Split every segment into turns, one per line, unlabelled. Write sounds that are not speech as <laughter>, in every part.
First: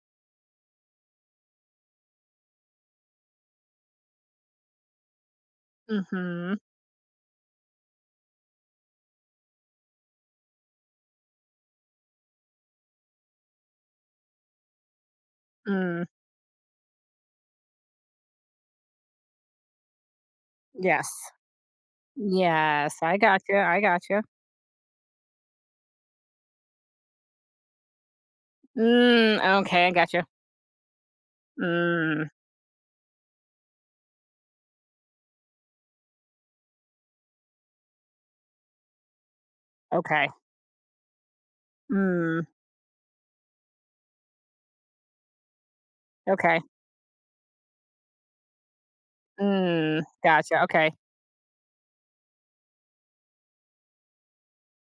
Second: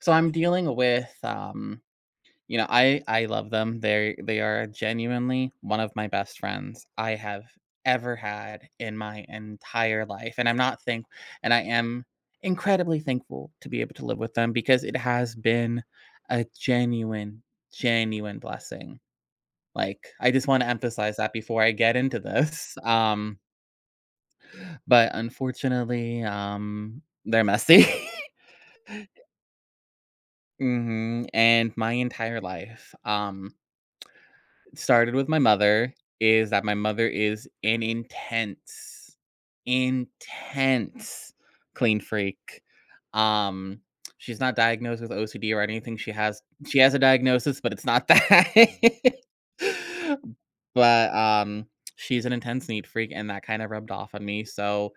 So I'm dealing with I love them. They are genuinely one of my best
Mhm.
friends I have ever had in my entire life, and I'm not thank and I am incredibly thankful to be able to live with them because it has been
Mm.
a genuine blessing. Like, I just want to
Yes.
emphasize that before I get into this. <laughs>
Yes. I got you. I got you.
But unfortunately, they're messy.
Mm, okay. I got you.
<laughs> And my
Mm,
entire life started with my mother. Is that my mother is an intense,
okay.
intense clean
Mm,
freak. Um, she's not diagnosed with OCD or anything. She has
okay.
she has a diagnosis, but it's not that.
Mm,
<laughs>
gotcha. Okay.
But she's an intense neat freak, and that kind of rubbed off on me. So,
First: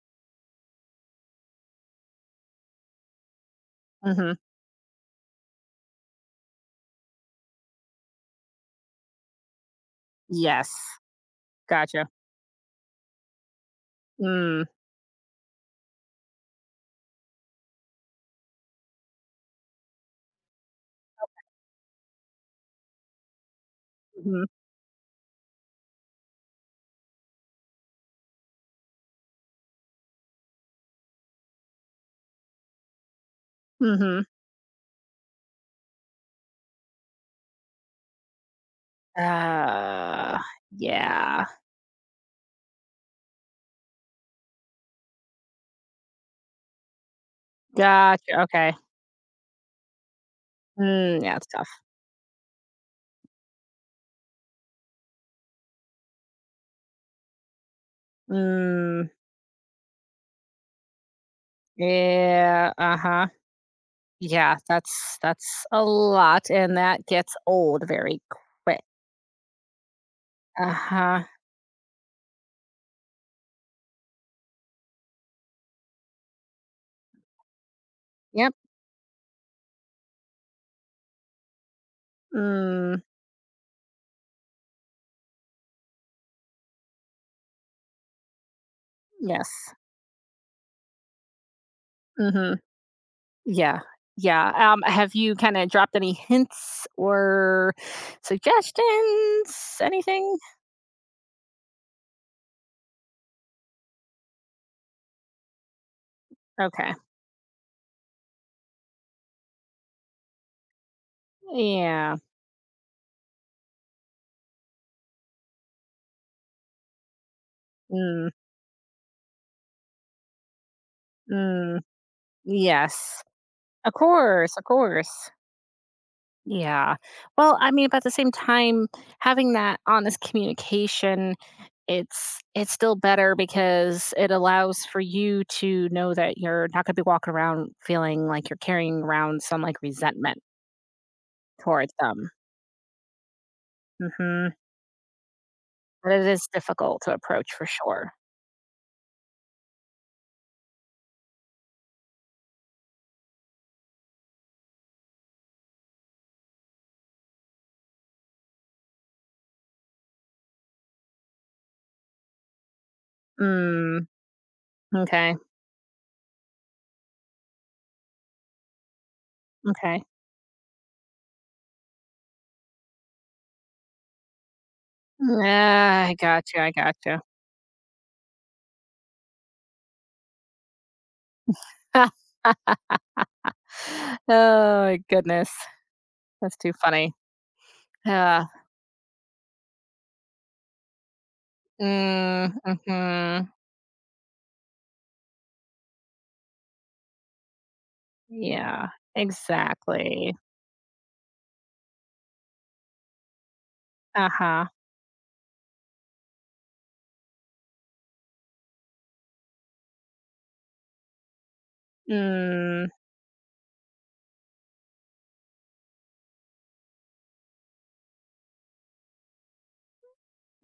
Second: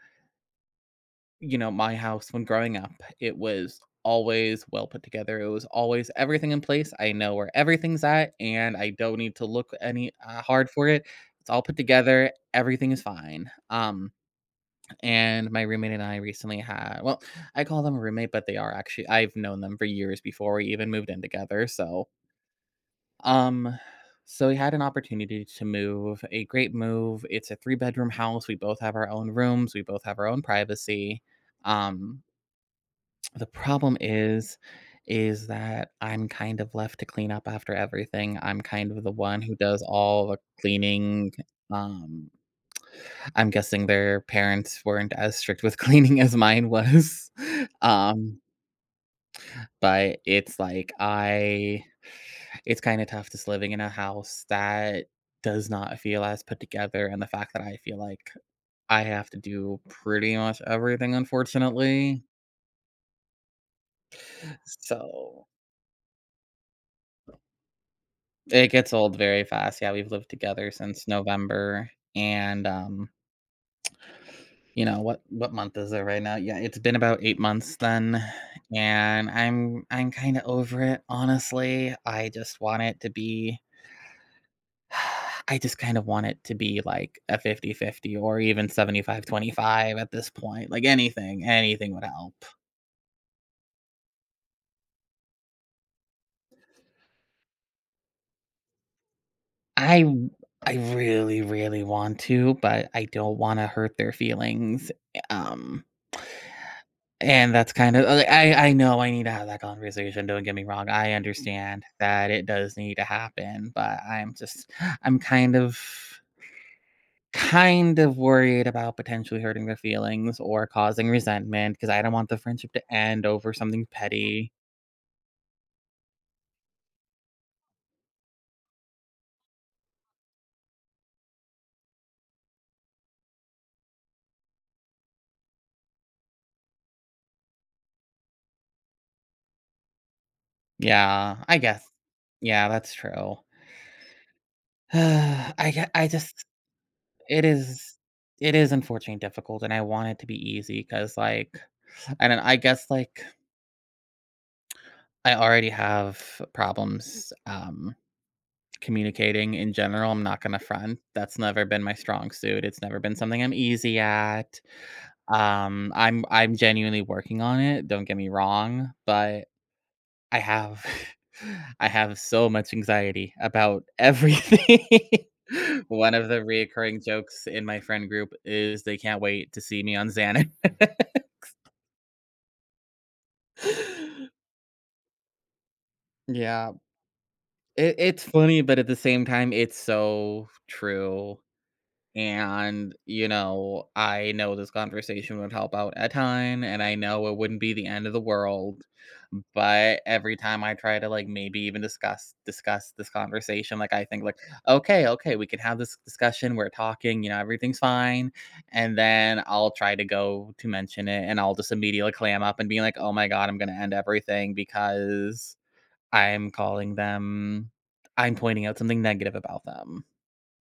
my house, when growing up, it was
Mhm.
always well put together. It was always everything in place. I know where everything's at, and I don't need to look any hard
Yes.
for it. It's all put
Gotcha.
together. Everything is fine.
Mm,
And my roommate and I recently had, well, I call them a roommate, but they are actually, I've known them for years before we even moved in together. Um,
mhm.
so we had an opportunity to move, a great move. It's a three-bedroom house. We both have our own rooms. We both have our own privacy. Um, the problem
Mhm.
is that I'm kind of left to clean up after everything. I'm kind of the one who does all the
Uh,
cleaning.
yeah.
Um, I'm guessing their parents weren't as strict with <laughs> cleaning as mine was. <laughs>
Gotcha.
Um,
Okay.
but it's like,
Mm, yeah, it's tough.
I it's kind of tough just living in a house that does not feel as put together, and the fact that I feel like I
Mm,
have to do pretty much everything, unfortunately.
yeah. Uh-huh. Yeah, that's
So
that's a lot, and that gets old very
it
quick.
gets old very fast. Yeah, we've lived together since
Uh-huh.
November, and, you know, what month is it right now? Yeah, it's been about 8 months then,
Yep.
and I'm kinda over it, honestly. I just want
Mm.
it to be. <sighs> I just kind of want it to be, like, a 50/50 or even seventy five twenty
Yes.
five at this point. Like, anything, anything would help.
Mhm. Yeah. Yeah. Have you kinda dropped any hints or suggestions?
I w
Anything?
I really, really want to, but I don't wanna hurt their feelings.
Okay.
And that's kind of like, I know I need to have that conversation, don't get me wrong. I understand
Yeah.
that it does need to happen, but I'm kind of
Mm,
worried about potentially hurting their feelings or causing resentment
mm.
because I don't want the friendship to
Yes.
end over something
Of
petty.
course, of course. Yeah. Well, I mean, but at the same time, having that honest communication, it's still better because it allows for you to know that you're not gonna be walking around feeling like you're carrying around some, like, resentment
Yeah, I guess.
towards them.
Yeah, that's true.
Mhm.
<sighs> I ge- I
But it is
just
difficult to
it
approach for
is
sure.
it is unfortunately difficult, and I want it to be easy because, like, I don't I guess, like, I already have problems, communicating in general. I'm not gonna front. That's never been my strong suit, it's never been something I'm easy
Mm,
at.
okay,
I'm genuinely working on it, don't get me wrong, but
okay.
I have <laughs> I have so much anxiety about everything. <laughs>
Ah, I
One of the
gotcha, I
reoccurring
gotcha.
jokes in my friend group is they can't wait to see me on Xanax. <laughs>
<laughs> Oh my goodness, that's
Yeah.
too funny.
It's
Uh,
funny, but at the same time, it's so true,
mm,
and, you
mhm.
know, I know this conversation would help out a ton, and I know it wouldn't be the end of the world,
Yeah,
but
exactly.
every time I try to, like, maybe even discuss this conversation, like, I think, like,
Uh-huh.
"Okay, okay, we can have this discussion, we're talking, you know, everything's fine," and then I'll try to go to mention it, and I'll just immediately clam up and be
Mm,
like, "Oh my god, I'm gonna end everything because" I'm calling them I'm pointing out something negative about them.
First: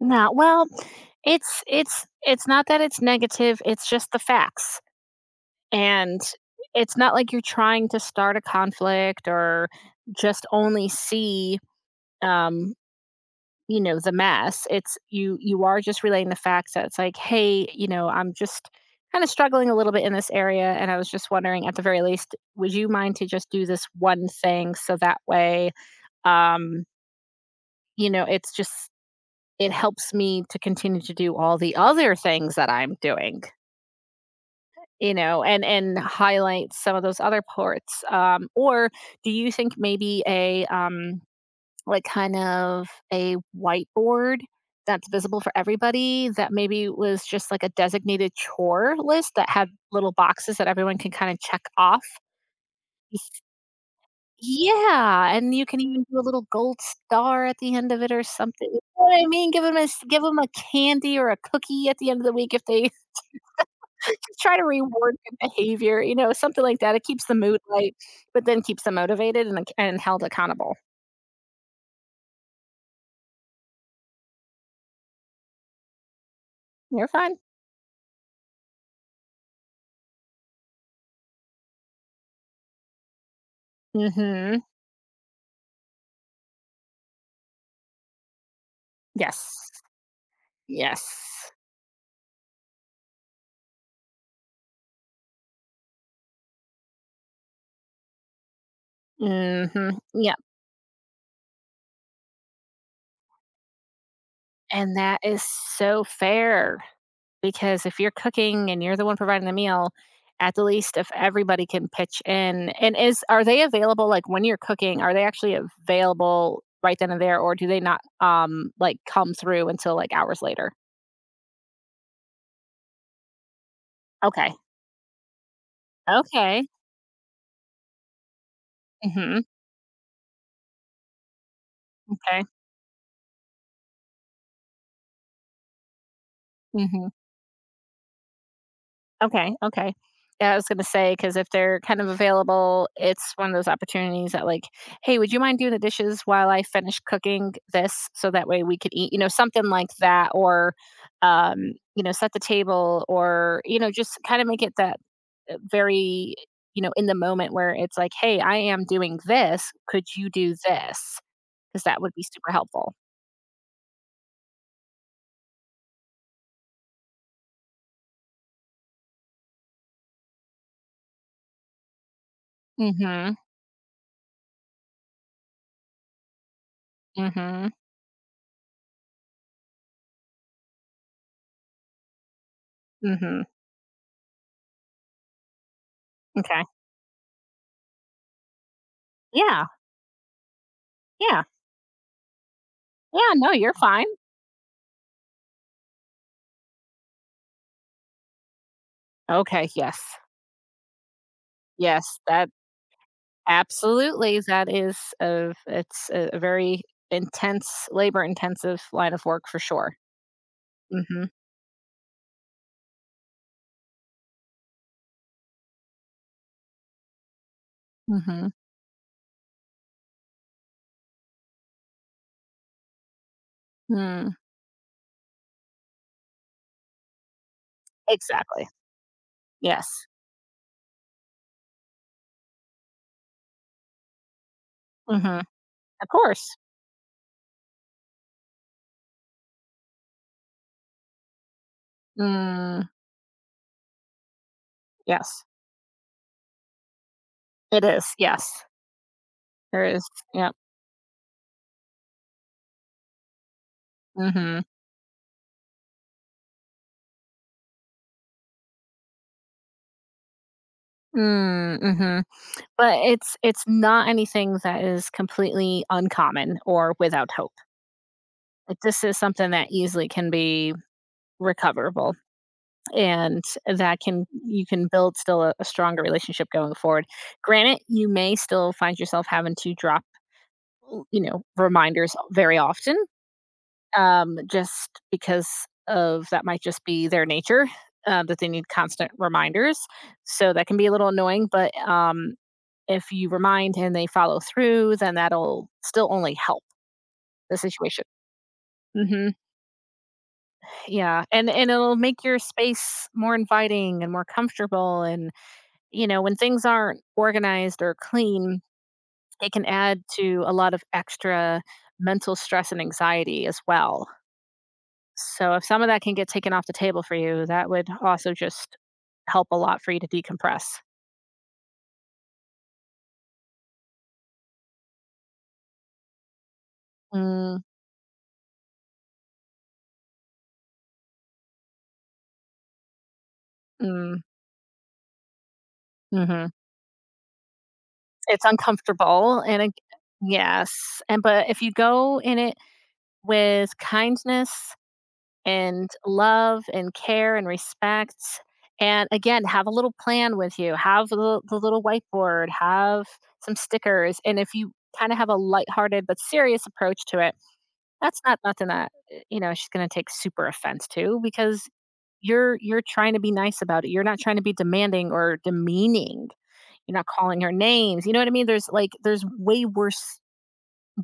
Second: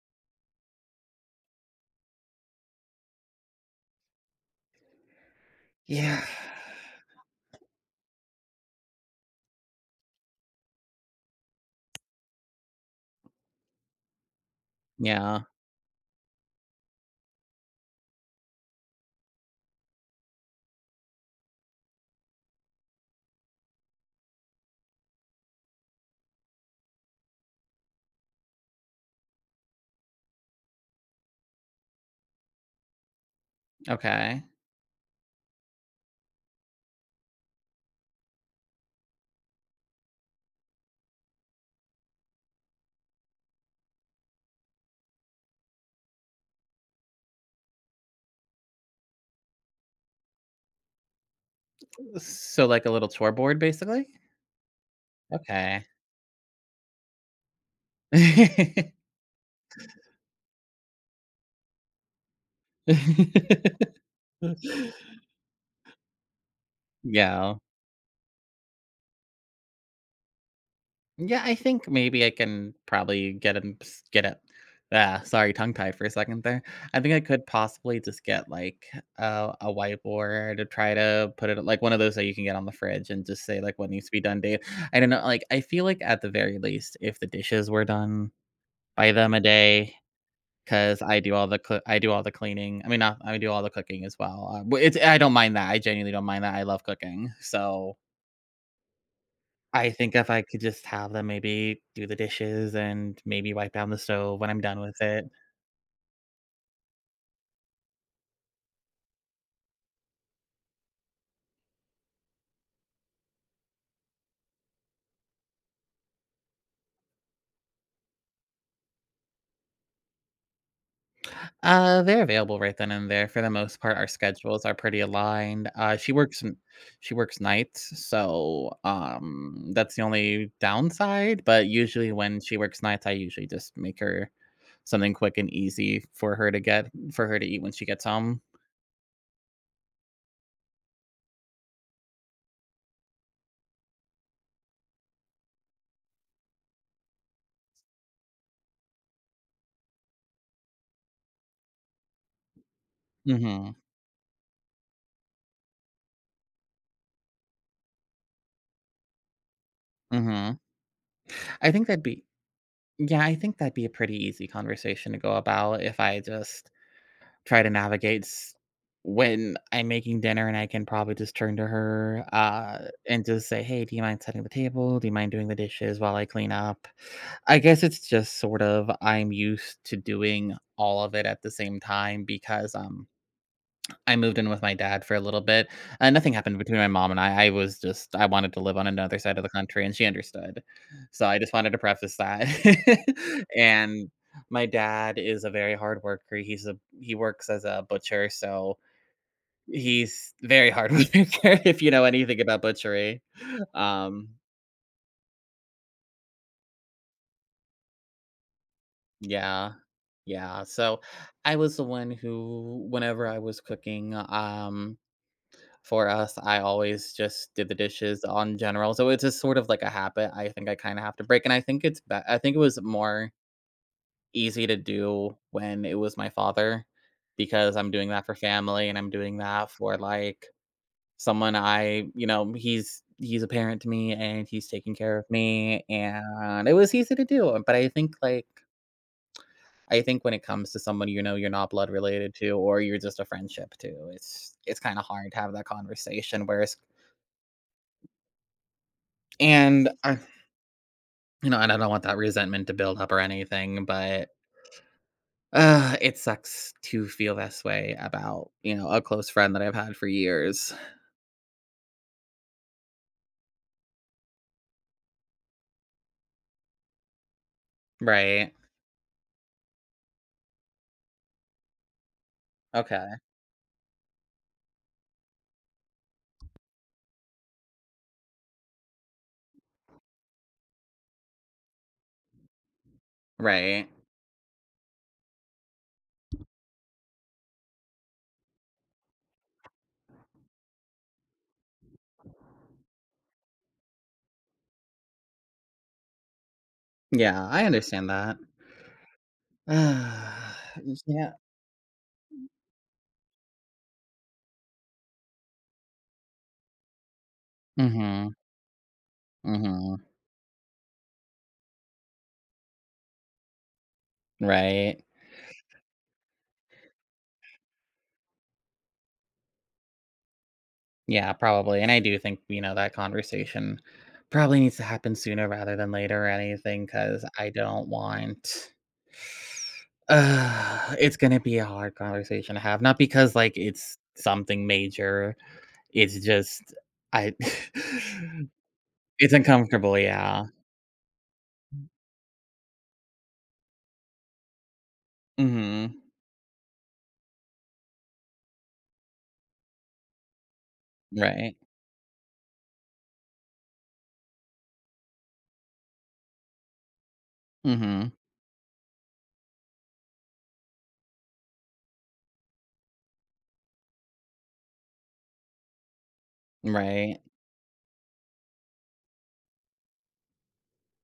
no, well, it's not that it's negative, it's just the facts. And
Yeah.
it's not like you're trying to start a conflict or just only see um you know, the mess. It's you
Yeah,
you are just relaying the facts that it's like, "Hey, you know, I'm just kinda struggling a little bit in this area, and I was just wondering at the very least, would you mind to just do this one thing so that way, um, you know, it's just it helps me to continue to do all the other things that I'm doing."
okay.
You know, and highlight some of those other parts. Or do you think maybe a, like kind of a whiteboard that's visible for everybody that maybe was just like a designated chore list that had little boxes that everyone can kind of check off.
So, like, a little tour
Yes-
board, basically?
Yeah, and you can
Okay.
even do a little gold star at the end of it or something. You know
<laughs>
what I mean? Give them a give them a candy or a cookie at the end of the week if they
<laughs>
<laughs> try to reward good behavior, you know, something like that. It keeps the
Yeah.
mood light, but then keeps them motivated and and held accountable.
Yeah, I think maybe I can probably get him s get it, sorry, tongue tied for a second there. I
You're
think I
fine.
could possibly just get, like, a whiteboard to try to put it, like, one of those that you can get on the fridge and just say, like, what needs to be done day.
Mhm.
I don't know, like, I feel like at the very least, if the dishes were done by them a
Yes.
day, because
Yes.
I do all the cleaning. I mean, not, I do all the cooking as well, but it's, I don't mind that, I genuinely don't mind that, I love cooking, so I
Mhm.
think if
Yep,
I could just have them maybe do the dishes and maybe wipe down the stove when I'm done
and
with
that
it.
is so fair because if you're cooking and you're the one providing the meal, at the least if everybody can pitch in and is are they available, like, when you're cooking, are they actually available right then and there, or do they not, like, come through until, like, hours later?
They're available right then and there for the most part. Our
Okay.
schedules are pretty aligned.
Okay.
She works nights, so
Mhm.
that's the only downside. But usually when
Okay.
she works nights, I usually just make her something quick and easy for her to get,
Mhm.
for her to eat when she gets home.
Okay, okay. Yeah, I was gonna say, say because if they're kind of available, it's one of those opportunities that like, "Hey, would you mind doing the dishes while I finish cooking this so that way we could eat?" You know, something like that or, you know, set the table, or
Mm-hmm.
you know, just kind of make it that very, you know, in the moment where it's like, "Hey, I am doing this. Could you do
Mm-hmm.
this?
I
Because
think
that
that'd
would be
be
super helpful.
Yeah, I think that'd be a pretty easy conversation to go about if I just try to navigate s when I'm making dinner, and I can probably just turn to her, and
Mhm.
just say, "Hey, do you mind setting the table? Do you mind doing the dishes while I clean up?" I
Mhm.
guess it's just sort of I'm used to doing all of it at the same time because,
Mhm.
I moved in with my dad for a little bit, nothing happened
Okay.
between my mom and I was just, I wanted to live on another side of the
Yeah.
country, and she understood. So I
Yeah.
just wanted to preface that.
Yeah, no,
<laughs>
you're fine.
And my dad is a very hard worker, he works as a butcher, so
Okay, yes.
he's very hard <laughs> worker, if you know
Yes,
anything
that
about butchery. Um,
absolutely, that is a it's a very intense, labor-intensive line of work for
yeah,
sure.
yeah, so
Mhm,
I was the one who, whenever I was cooking, for us, I always just did the dishes
mhm,
on general, so it's just sort of like a habit I think I kinda have to break, and I think it's be I think it was more
mm,
easy to do when it was my father, because I'm doing that for
exactly,
family and I'm doing that
yes,
for, like, someone I, you know, he's a parent to me and he's taking care of
mhm,
me,
of course.
and it was easy to do, but I think, like, I think when it comes to someone you know you're not blood related to or
Mm,
you're just a friendship to, it's kinda hard to
yes,
have that conversation, whereas,
it is, yes, there
and
is,
I
yep,
you know, and I don't want that resentment to build up or anything, but,
mhm,
it sucks to feel this way about, you know, a close friend that I've had for years.
mm, mhm, but it's not anything that is completely uncommon or without hope.
Right.
Like, this is something that easily can be recoverable.
Okay.
And that can you can build still a stronger relationship going forward, granted you may still find yourself having to drop, you know, reminders very often,
Right.
just because of that might just be their nature, that they need constant reminders, so that can be a little annoying, but if you remind and they follow through, then that'll still only help
Yeah,
the
I
situation.
understand that.
Hmm.
<sighs>
Yeah,
Yeah.
and it'll make your space more inviting and more comfortable, and you know, when things aren't organized or
Mhm.
clean, it can add
Mhm.
to a lot of extra mental stress and anxiety as well.
Right.
So if some of that can get taken off the table for you, that would also just help a lot for you to decompress.
Yeah, probably, and I do think, you know, that conversation probably needs to happen sooner rather than later or anything. Because I
Mm,
don't want. <sighs> It's gonna be a hard conversation to have, not because, like, it's
mm,
something major, it's
mhm.
just I
It's
<laughs> it's
uncomfortable and it,
uncomfortable, yeah.
yes, and but if you go in it with kindness and
Mhm,
love and care and respect. And again, have a little plan with you. Have the, the
right.
little whiteboard, have some stickers. And if you kind of have a lighthearted but serious approach to it,
Mhm,
that's not nothing that you know she's going to take super offense to, because you're trying to be nice about it. You're not trying to be demanding or demeaning. You're not
right.
calling her names. You know what I mean? There's like there's way worse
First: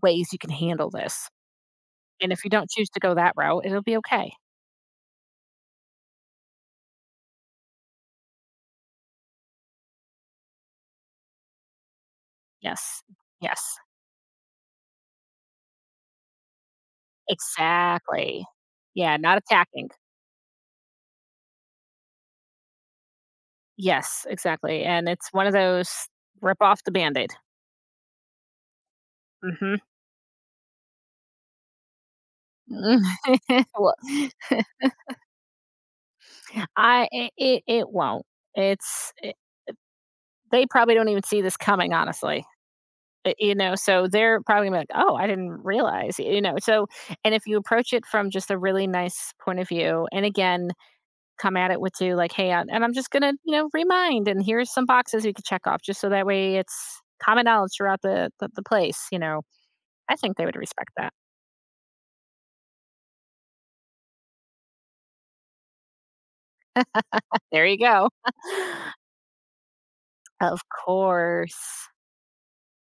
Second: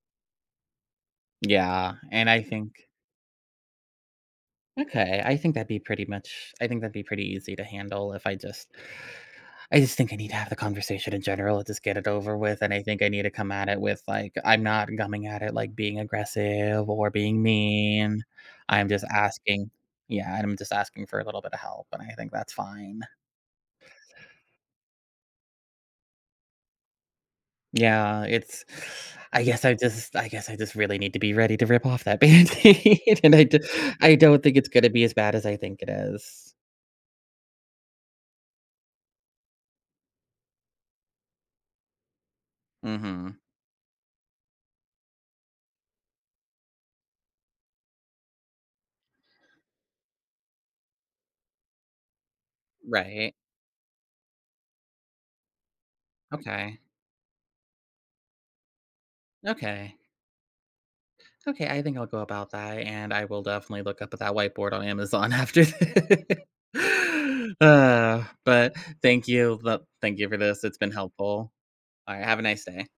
ways you can handle this.
Yeah, and
And
I
if you don't
think,
choose to go that route, it'll be okay.
okay, I think that'd be pretty much, I think that'd be pretty easy to handle if I just, I just think I need to have the conversation in general and just get it over with, and I
Yes.
think I need to come at
Yes.
it with, like, I'm not coming at it, like, being aggressive or being mean.
Exactly.
I'm just
Yeah, not
asking,
attacking.
yeah, and I'm just asking for a little bit of help, and I think that's fine.
Yes, exactly, and it's one of those rip off the Band-Aid.
Yeah, it's, I guess I
Mhm.
just, I guess I just really need to be ready to rip off that <laughs> Band-Aid, and
<laughs> Well,
I don't think it's gonna be as bad as I think it is.
I it it won't. It's I They probably don't even see this coming, honestly.
Mhm.
You know, so they're probably gonna be like, "Oh, I didn't realize," you know, so and if you approach it from just a really nice point of view, and again come at it with you like, "Hey, and I'm just gonna,
Right.
you know, remind, and here's some boxes you could check off, just so that way
Okay.
it's common knowledge throughout the place." You know,
Okay.
I think they would respect that.
Okay, I think I'll go about that, and I will definitely look up at that whiteboard on Amazon after this. <laughs>
There you go.
But
<laughs>
thank you. Thank you for
Of
this. It's been helpful.
course.
All right, have a nice day.